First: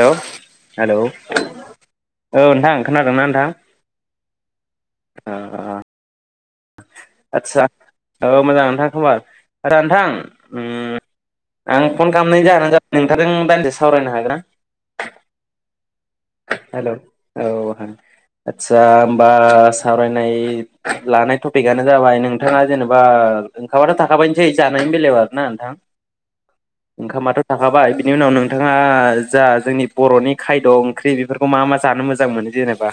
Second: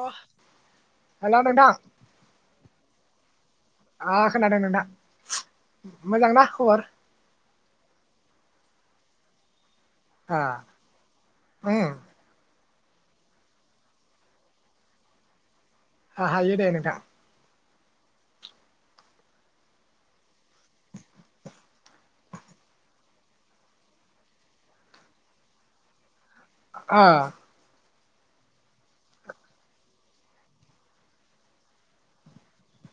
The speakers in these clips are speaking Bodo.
हेलौ हेलौ हेल' नोंथां, औ नोंथां खोनादोंना नोंथां ओ खोनादों नोंथां, ओ मोजां ना? [unintelligible] आदसा औ मोजां नोंथां खबर। आदा नोंथां आ उम उम आं फन खालामनाय जाहोना जादों नोंथांजों दान्दिसे सावरायनो हागोन ना? ओ हायो दे हेलौ नोंथां। औ आदसा होमबा सावरायनाय लानाय टपिकआनो जाबाय, नोंथाङा जेनेबा ओंखाराथ' थाखाबायनोसै जानायनि बेलायाव आरोना नोंथां। ओ ओंखामाथ' थाखाबाय। बेनि उनाव नोंथाङा जा जोंनि बर'नि खायद। ओंख्रि बेफोरखौ मा मा जानो मोजां मोनो जेनेबा?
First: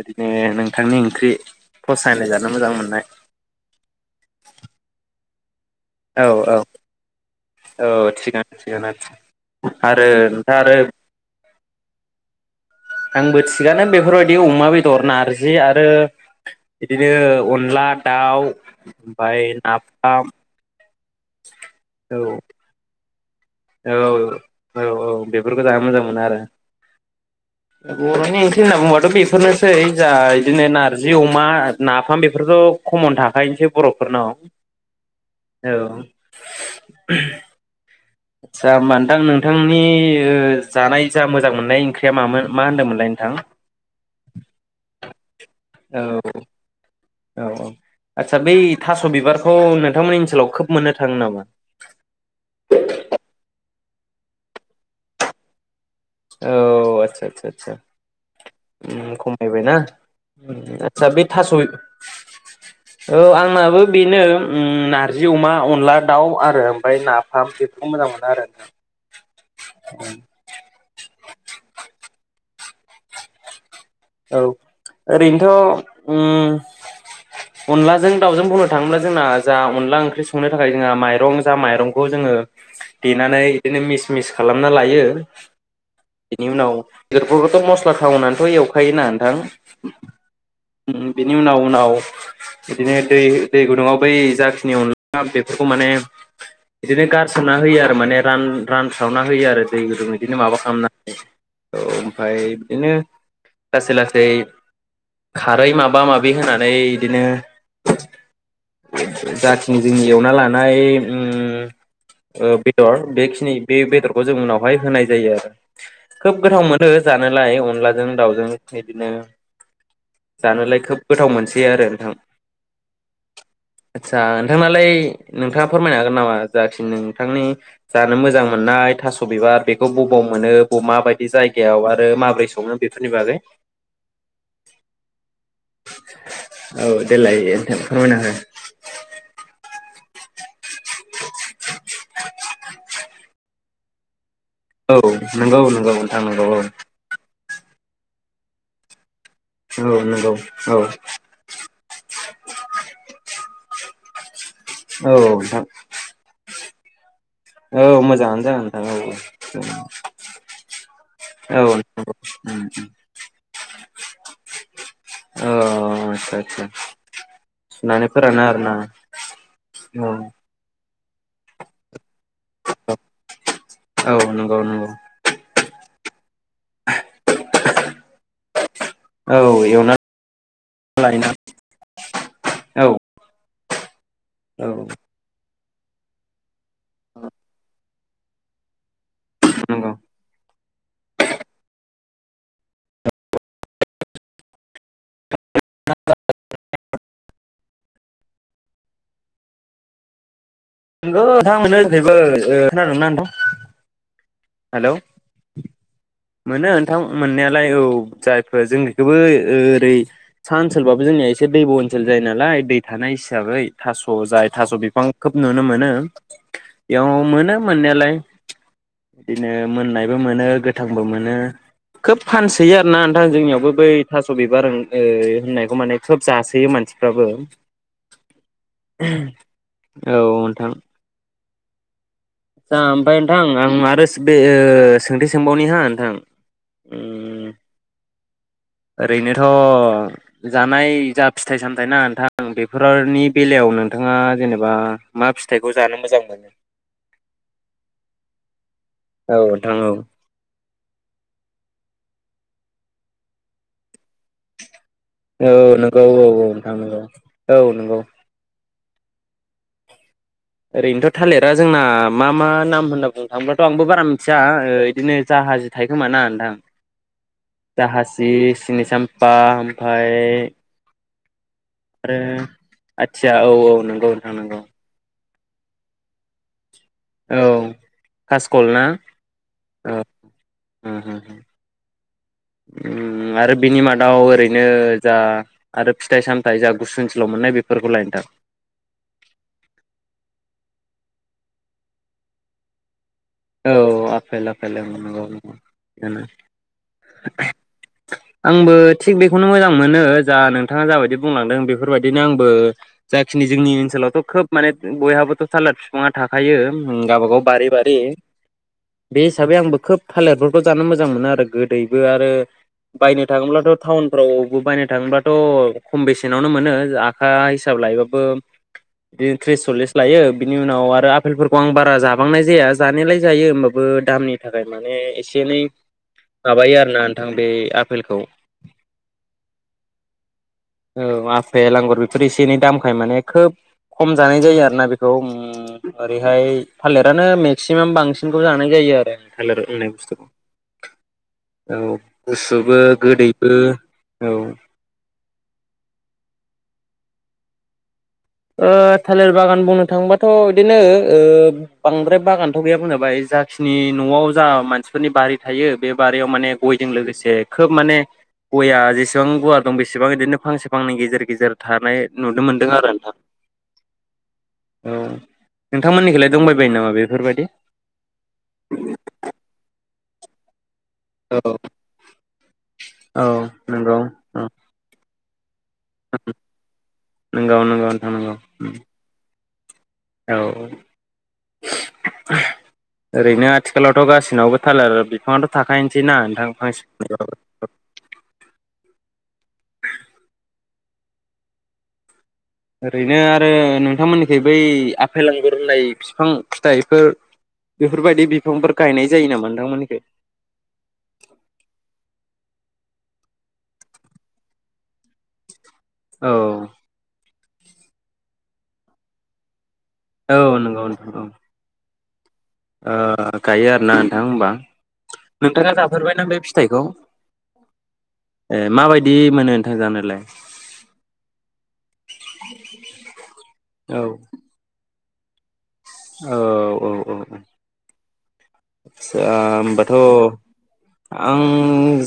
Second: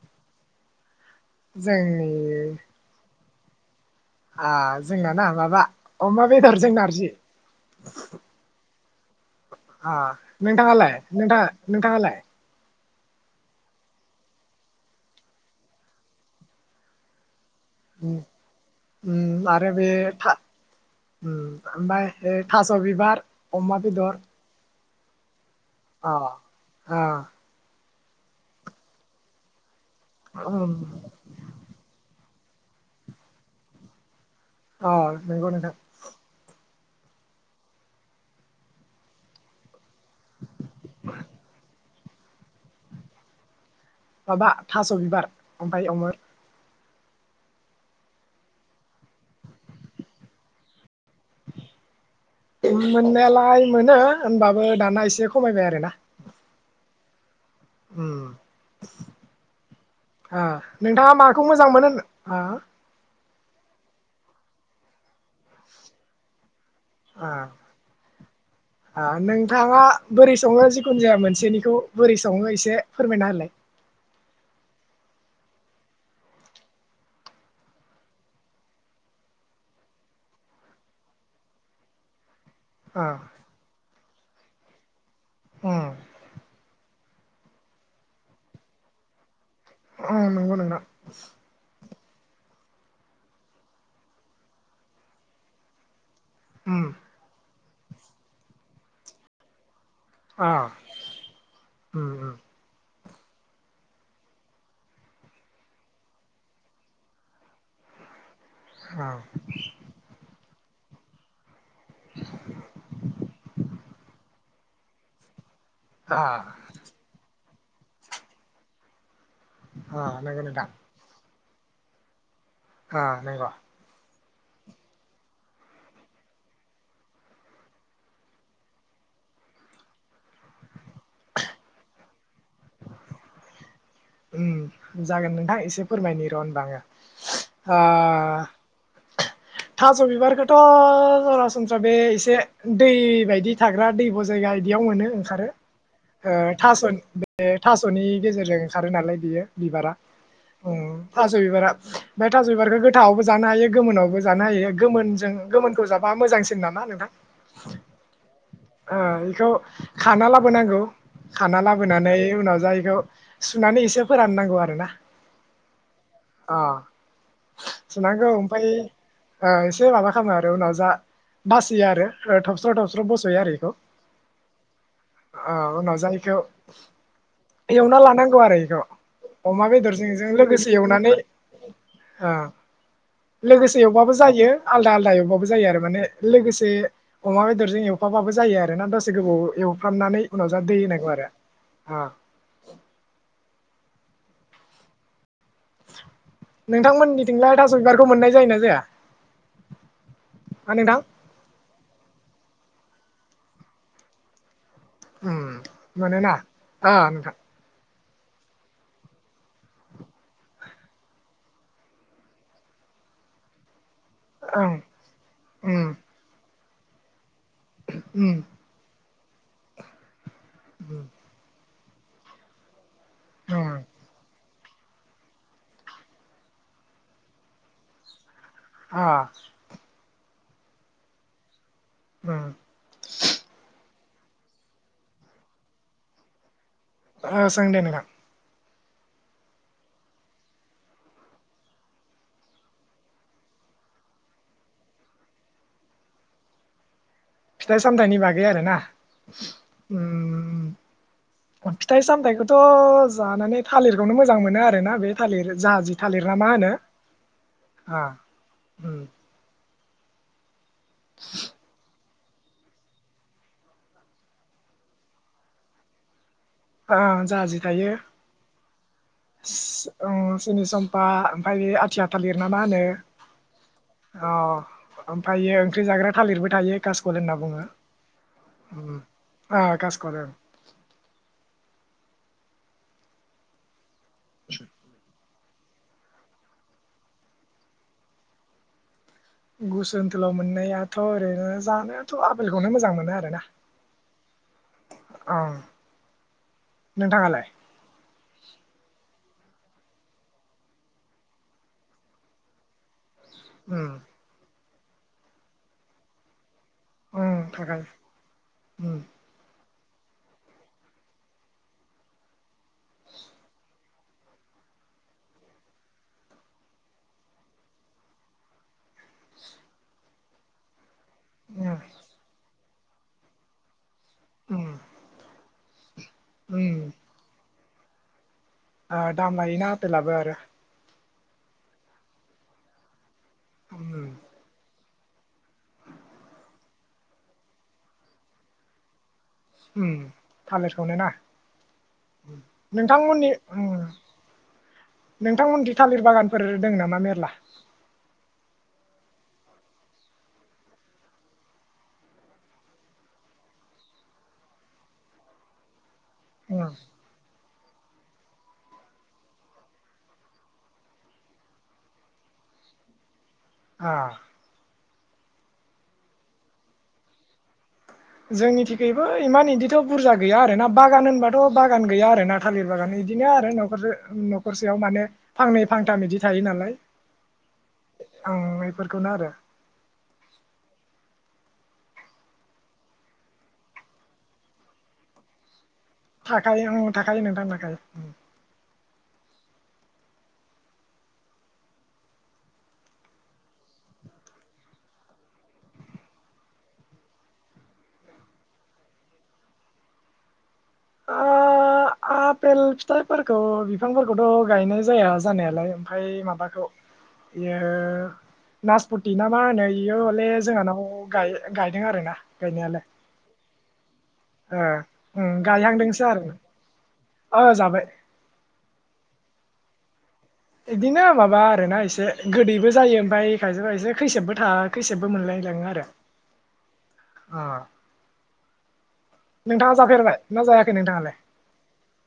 ओरैनो नोंथांनिं ख्रि जोंनि फसायनाय जानो मोजां मोननाय। आ जोंना ना माबा। अमा औ औ बेदरजों नारजि। औ थिगानो। [unintelligible] ओ नोंथां आरो नोंथांआलाय? नोंथांगालाय? आंबो थिगानो बेफोरबायदि अमा बेदर नारजि आरो बिदिनो अन न्ला उम दाउ उम ओमफ्राय आरो बे था नाफाम। औ ओमफ्राय थास' बिबार। अमा औ बेदर। औ औ बे बेफोरखौ जानो मोजां अ मोनो आरो। अ बर'नि ओंख्रि होनना बुं बाथ' बेफोरनो। है जा बिदिनो उम नारजि अमा नाफाम बे बेफोरथ' खमन थाखायोसै बर'फोरनाव। औ नंगौ औ नोंथां। [unintelligible] आदसा होमबा नोंथां नोंथांनि जानाय जा मोजां मोननाय ओंख्रिया मामोन मा होन्दोंमोनलाय नोंथां? माबा थास'बिबार। उमफाइ अमा। औ औ औ आतसा बै थास' बिबारखौ नोंथांमोननि ओनसोलाव खोब मोननो। थाङो नामा? मोननायालाय? मोनो होमबाबो दाना एसे खमायबाय आरोना। औ आतसा आससा। उम खमायबायना ओ आदसा नोंथाङा बे माखौ थास' मोजां मोनो ओ औ आंनाबो। बेनो नारजि अमा अनला दाउ आरो। ओमफ्राय ओ नाफाम बेफोरखौ मोजां मोनो आरो नोंथां। थाङा बोरै सङो जिखुनु जाया मोनसेनिखौ। बोरै सङ एसे फोरमायना होलाय। औ ओरैनोथ' ओम अनलाजों दाावजों बुंनो थाङोब्ला जोंना जा अनला ओंख्रि संनो थाखाय जोंहा माइरं जा माइरंखौ जोङो ओ देनानै बिदिनो मि मिस खालामना लायो उम इनि उनाव बेदरफोरखौथ' मस्ला खावनानैथ' एव खायोना नोंथां उम नंगौ नोंथां बेनि उनाव उनाव बिदिनो दै दै गुदुङाव बै जाखिनि अनला बेफोरखौ माने उम बिदिनो गारसोमना होयो आरो माने रान रानस्रावना होयो आरो दै गुदुं बिदिनो ओ माबा खालामनानै औ उम उम ओमफ्राय बिदिनो लासै लासै खारै माबा माबि होनानै बिदिनो ओ जाखिनि जोंनि एवना लानाय उम बेदर बेखिनि बे बेदरखौ जों उनावहाय होनाय जायो आरो ओ खोब गोथाव मोनो जानोलाय अनलाजों दाउजों बिदिनो ओ नंगौ नोंथां जानोलाय खोब गोथाव मोनसै आरो नोंथां हा नायबा आदसा नोंथांनालाय नोंथाङा फोरमायनो हागोन नामा जाखि नोंथांनि जानो मोजां मोननाय थास' बिबार बेखौ बबाव मोनो बबे माबायदि जायगायाव आरो माबोरै सङो बेफोरनि बागै जागोन नोंथां एसे फोरमायनि र' होनबा आंङो औ देलाय नोंथां फोरमायना थास' बिबारखौ थ' सरासनस्रा बे एसे दै बायदि था ग्रा दैब' जायगा बिदियाव हो औ मोनो ओंखारो नंगौ नंगौ नोंथां नंगौ औ थासन बे थास'नि गेजेरजों ओंखारो नालाय बियो बिबारा औ नंगौ औ ओम थास' बिबारा ओमफ्राय थास' बिबारखौ गोथाङावबो जानो हायो गोमोनावबो जानो हायो औ गोमोन नोंथां गोमोनखौ जाबा मोजांसिन नामा [unintelligible] ओ औ मोजाङानो जागोन नोंथां औ बेखौ खाना लाबोनांगौ औ खाना औ लाबोनानै उनाव जा बेखौ सुनानै एसे फोराननां आदसा आदसा [unintelligible] सुनानै सुनांगौ फोरानो ओमफ्राय आरोना एसे औ माबा खालामो आरो उनाव जा बासियो आरो थबस्र थस्र' बस'यो आरो बेखौ औ नंगौ नंगौ उनाव जायखौ एयावना लानांगौ आरो आरो बेखौ औ अमा एवना बेदरजोंजों लोगोसे एवनानै लायोना ओ औ लो गोसे एवबाबो जायो आलदा आलदा एबाबो जायो आरो माने लोगोसे अमा बेदरजों अमाबाबो जायो आरोना दस गोबाव नंगौ एवफ्रामनानै उनाव [unintelligible] नोंथांमोननिथिंलाय थास' बिबारखौ मोननाय जायो ना जाया? हा नोंथां [unintelligible] खोनादोंना नोंथां? हेल' उम मोनोना मोनो नोंथां मोननायालाय। जायफोर जों बेखौबो ओरै साहा ओनसोलबाबो जोंनिया एसे दैब' ओनसोल जायो नालाय दै थानाय हिसाबै थास' जाय ओं थास' बिफां खोब नुनो मोनो। उम एयाव मोनो। मोननायालाय। उम बिदिनो मोननाय बो मोनो गोथांबो मोनो। खोब फानसोयो आरोना नोंथां जोंनियावबो उम बै थास' बिबार ओ होननायखौ माने खोब जासोयो मानसिफ्राबो। अ। औ नोंथां। उम दा ओमफाय नोंथां आं आरो बे सोंथि सोंबावनि हा नोंथां। आ सों दे नोंथां। ओरैनोथ' जानाय जा फिथाइ सामथायाइ ना नोंथां बेफोरनि बेलायाव नोंथाङा जेनेबा मा फिथाइखौ जानो मोजां मोनो? फिथाइ सामथायाइनि बागै आरोना? औ नोंथां औ उम। मा फिथाइ सामथायाइखौथ जानानै थालिर। खौनो मोजां मोनो आरोना बे थालिर औ जाहाजि नंगौ औ थालिर ना औ मा होनो नोंथां नंगौ औ नंगौ आ ओरैनोथ' थालिरा जोंना मा मा नाम होनना बुंनो थाङोब्ला आंबो बारा मिथिया ओ इदिनो जाहाजि थायोखोमा ना नोंथां। जाहाजि थायो जाहाजि सिनि साम्फा ओमफ्राय ओ सिनि सामपा। आरो आथिया औ औ नंगौ नोंथां नंगौ। थायो ओंख्रि जाग्रा थालिरबो थायो। कासकल होनना औ कासकल ना बुङो अ कासकल। औ उम आरो बिनि माद दाव ओरैनो जा आरो फिथाइ सामथाय जा गुसु ओनसोलाव मोननाय बेफोरखौ लायनो थां। गुसु ओनथोलाव मोननायाथ ओरैनो जानायाथ आपेलखौनो मोजां मोनो आरो। औ आपेल-आपेल नंगौ ओं नोंथाङालाय आंबो थिग बेखौनो मोजां मोनो जा नोंथाङा जाबायदि बुंलांदों बेफोरबायदिनो आंबो। जाखिनि जोंनि उम ओनसोलाव खोब माने बयहाबोथ थालिर बिफाङा थाखायो। उम गावबाागाव थाखायो बारि-बारि। उम बे इसाबयै ओमफ्राय आंबो खोब थालेरफोरखौ जानो मोजां मोनो आरो गोदैबो आरो बायनो थांयोब्लाथ थाउनफोराव बायनो थांयोब्लाथ खम बेसेनावनो मोन्नो आखा इसाब लायोब्लाबो बिदिनो थ्रिस सललिस बेनि उनाव आफेल आफेलफोरखौ आं उम बारा जाबांनाय जाया। जानायलाय जायो होमबाबो। दामनि थाखाय उम माने एसे एनै उम माबायो आरोना नोंथां बे। आपेलखौ ओ दाम लायोना आपेलाबो आरो। औ आपेल आांगुर बेफोर एसे एनै दामखाय माने खोब उम खम जानाय जायो आरोना बे ओ ओरैहाय थालिरानो मेक्सिमाम बांसिन बेखौ जानाय जायो आरो। थालिर उम होननाय बुस्थुखौ थालिरखौनो ना औ गुसुबो नोंथांमोननि गोदैबो उम औ नोंथांमोनखि थालिर बागानफोर दं नामा मेरला ओ थालिर बागान बुंनो थाङोबाथ बिदिनो बांद्राय बागानथ' गैया बुं जाबाय जाखिनि नआव जा मानसिफोरनि बारि थायो बे बारियाव माने उम गयजों लोगोसे खोब माने गया जेसेबां गवा दं बेसेबां बिदिनो फांसे फांनै गेजेर गेजेर थानाय नुनो मोनदों आरो नोंथां। [inaudible] औ नोंथांमोननिखिलाय दंबायबायो नामा बेफोरबायदि जोंनिथिखैबो इमान इदिथ' बुरजा गैया आरो ना बागान होनबाथ बागान गैया आरो ना थालिर बागान औ बिदिनो आरो नखरसे नंगौ औ नखरसेयाव माने फांनै फांथाम इदि थायो नालाय नंगौ नंगौ नोंथां नंगौ ओं इफोरखौनो आरो औ ओरैनो आथिखालावथ गासिनावबो थालार बिफाङाथ थाखायो सिना नोंथां थाखायो आं फांसे थाखायो नोंथां [inaudible] थाखायो ओरैनो आरो नोंथांमोननिखि बै आफेल आंगुर होननाय फिफां फिथाइफोर बेफोरबायदि बिफांफोर गायनाय जायो नामा नोंथांमोननिखै आ आ पेल फिथाइफोरखौ बिफांफोरखौथ गायनाय जाया जानायालाय ओमफाय औ माबाखौ बेयो नासपति ना मा होनो बियो हले औ नंगौ जोंहानाव नोंथां गाय गायदों आरो ना ओ गायो आरोना नोंथां होमबा ओ उम [unintelligible] गायहांदोंसो आरो जाफेरबायना बे फिथाइखौ? ओ जाबाय ए माबायदि मोनो नोंथां जानोलाय इदिनो माबा आरोना एसे गोदैबो जायो ओमफाय खायसे खायसे खैसेबबो था खैसेब बो मोनलायलाङो आरो औ-औ-औ-औ अ आ नोंथाङा होनोमबाथ' जाफेरबाय ना जायाखै नोंथाङालाय आं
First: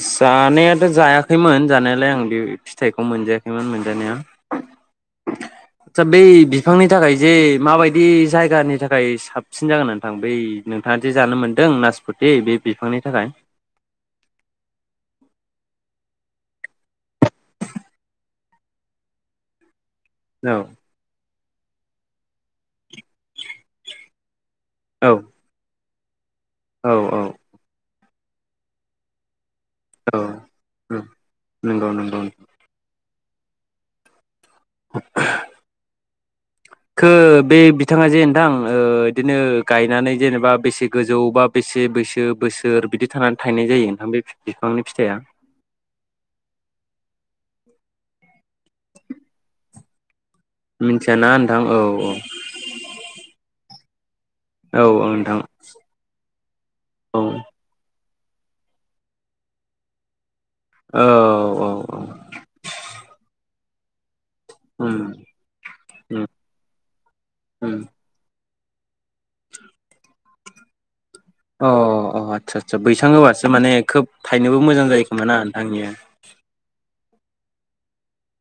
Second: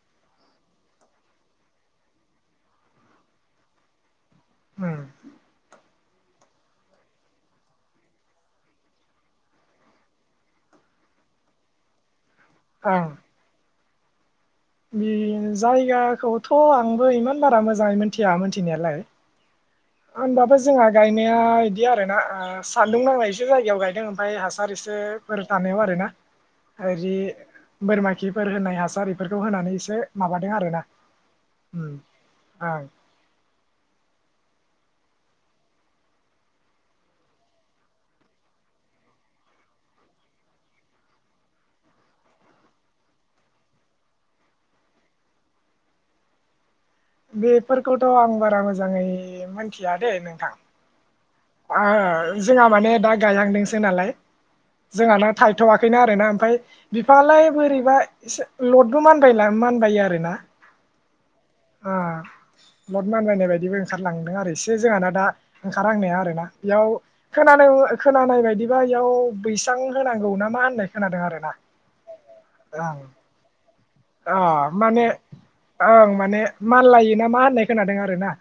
जानायाथ' जाया खैमोन जानायालाय आं बे फिथाइखौ मोनजायाखैमोन मोनजानाया होम आदसा बै बिफांनि थाखाय जे माबायदि जायगानि थाखाय साबसिन जागोन नोंथां बै नोंथाङा दि जानो मोन दों नासप ति बे बिफांनि थाखाय बे जायगाखौथ' आंबो इमान बारा मोजाङै मिथिया मिथिनायालाय होमबाबो औ जोंहा गायना या इदि आरो ना सान्दुं नांनाय एसे जायगायाव गायदों ओमफाय हासा सार औ इसेफोर थानायाव आरो ना औ ओरि औ बोरमा खिफोर होनाय हासार इफोरखौ होनानै एसे माबादों आरोना औ नंगौ ओम नंगौ ओं [inaudible] खो बे बिथाङा जे नोंथां ओ इदिनो गायनानै जेनेबा बेसे गोजौ बा बेसे बैसो बोसोर बिदि थानानै थायनाय जायो नोंथां बे बिफांनि फिथाइया? बेफोरखौथ' आं बारा मोजाङै मिथिया दे नों थां मिथियाना नोंथां औ औ जोंहा माने दा गायहांदोंसो नालाय औ औ जोंहाना नोंथां थायथ'वाखैना आरो ना ओमफाय औ बिफाङालाय बोरैबा एसे लदबो मानबाय मानबायो आरो ना औ औ औ आ [unintelligible] मानबायनाय बा दिनो ओंखारलाङो। इसे उम जोंहाना दा ओंखारहांनाया उम आरो ना बियाव खोनानाय उम खोनानाय बायदिबा बा एयाव बैसां होनांगौ ना मा होननाय खोनादों आरोना अ अ आदसा आदसा ओं बैसां होबासो माने खोब अ थायनोबो मोजां जायो माने खोमा ना नोंथांनिया ओं माने माल लायो ना मा होननाय खोनादों आरो ना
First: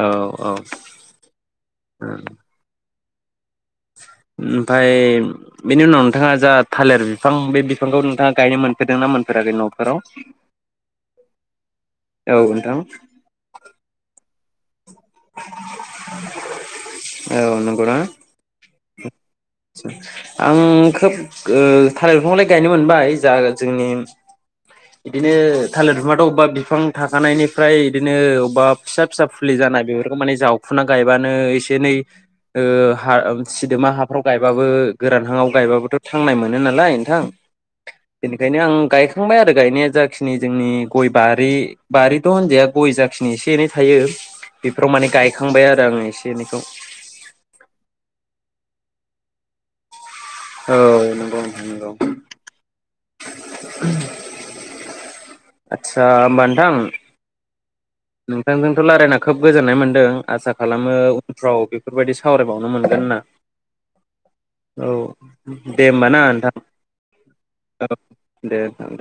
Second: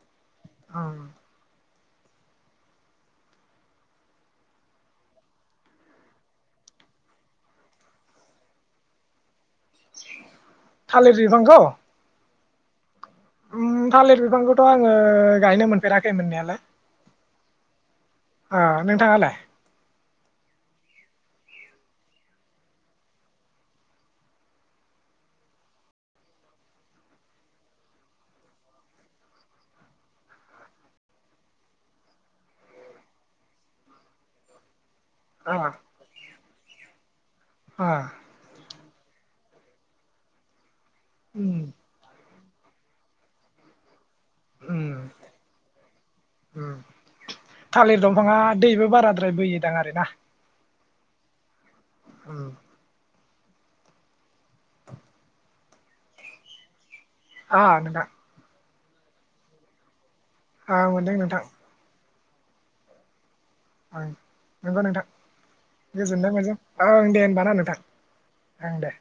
औ औ ओ ओमफाय बेनि उनाव नोंथाङा जा थालिर बिफां बे बिफांखौ नोंथाङा गायनो मोनफेरदोंना मोनफेराखै न'फोराव थालिर बिबांखौ औ नोंथां थालिर बिफांथ आं--' आङो गायनो मोनफेराखै मोननायालाय औ नंगौना अ नोंथाङालाय आं खोब थालिर बिफांखौलाय गायनो मोनबाय जा जोंनि बिदिनो थालिर बिफांआथ' अबेबा बिफां थाखानायनिफ्राय बिदिनो अबेबा फिसा फिसा फुलि जानाय बेफोरखौ माने जावखुना गायबानो एसे एनै सिदोमा हाब [unintelligible] गायबाबो गोरान हांआव आ गायबाबोथ' थांनाय मोन मोन नालाय नोंथां आ बेनिखायनो आं गायखांबाय आरो गायनाया जाखिनि जोंनि गय बारि उम बारि थ' उजाया गय जाखिनि एसे एनै थायो बेफोराव उम माने गायखांबाय आरो आङो एसे एनैखौ उम थालिर दंफाङा दैबो बाराद्राय बोयोदां आरोना औ नंगौ नंगौ उ उम आतसा ओमबा नोंथां आ नोंथांजों ' रायलायना खोब गोजोन्नाय मोनदों आसा आं खालामो मोनदों नोंथां उनफ्राव बेफोरबायदि सावरायबावनो मोनगोन ना ओं नंगौ नोंथां दे होमबा ना गोजोननाय नोंथां मोजां ओं दे होनोमबा ना नोंथां औ ओं दे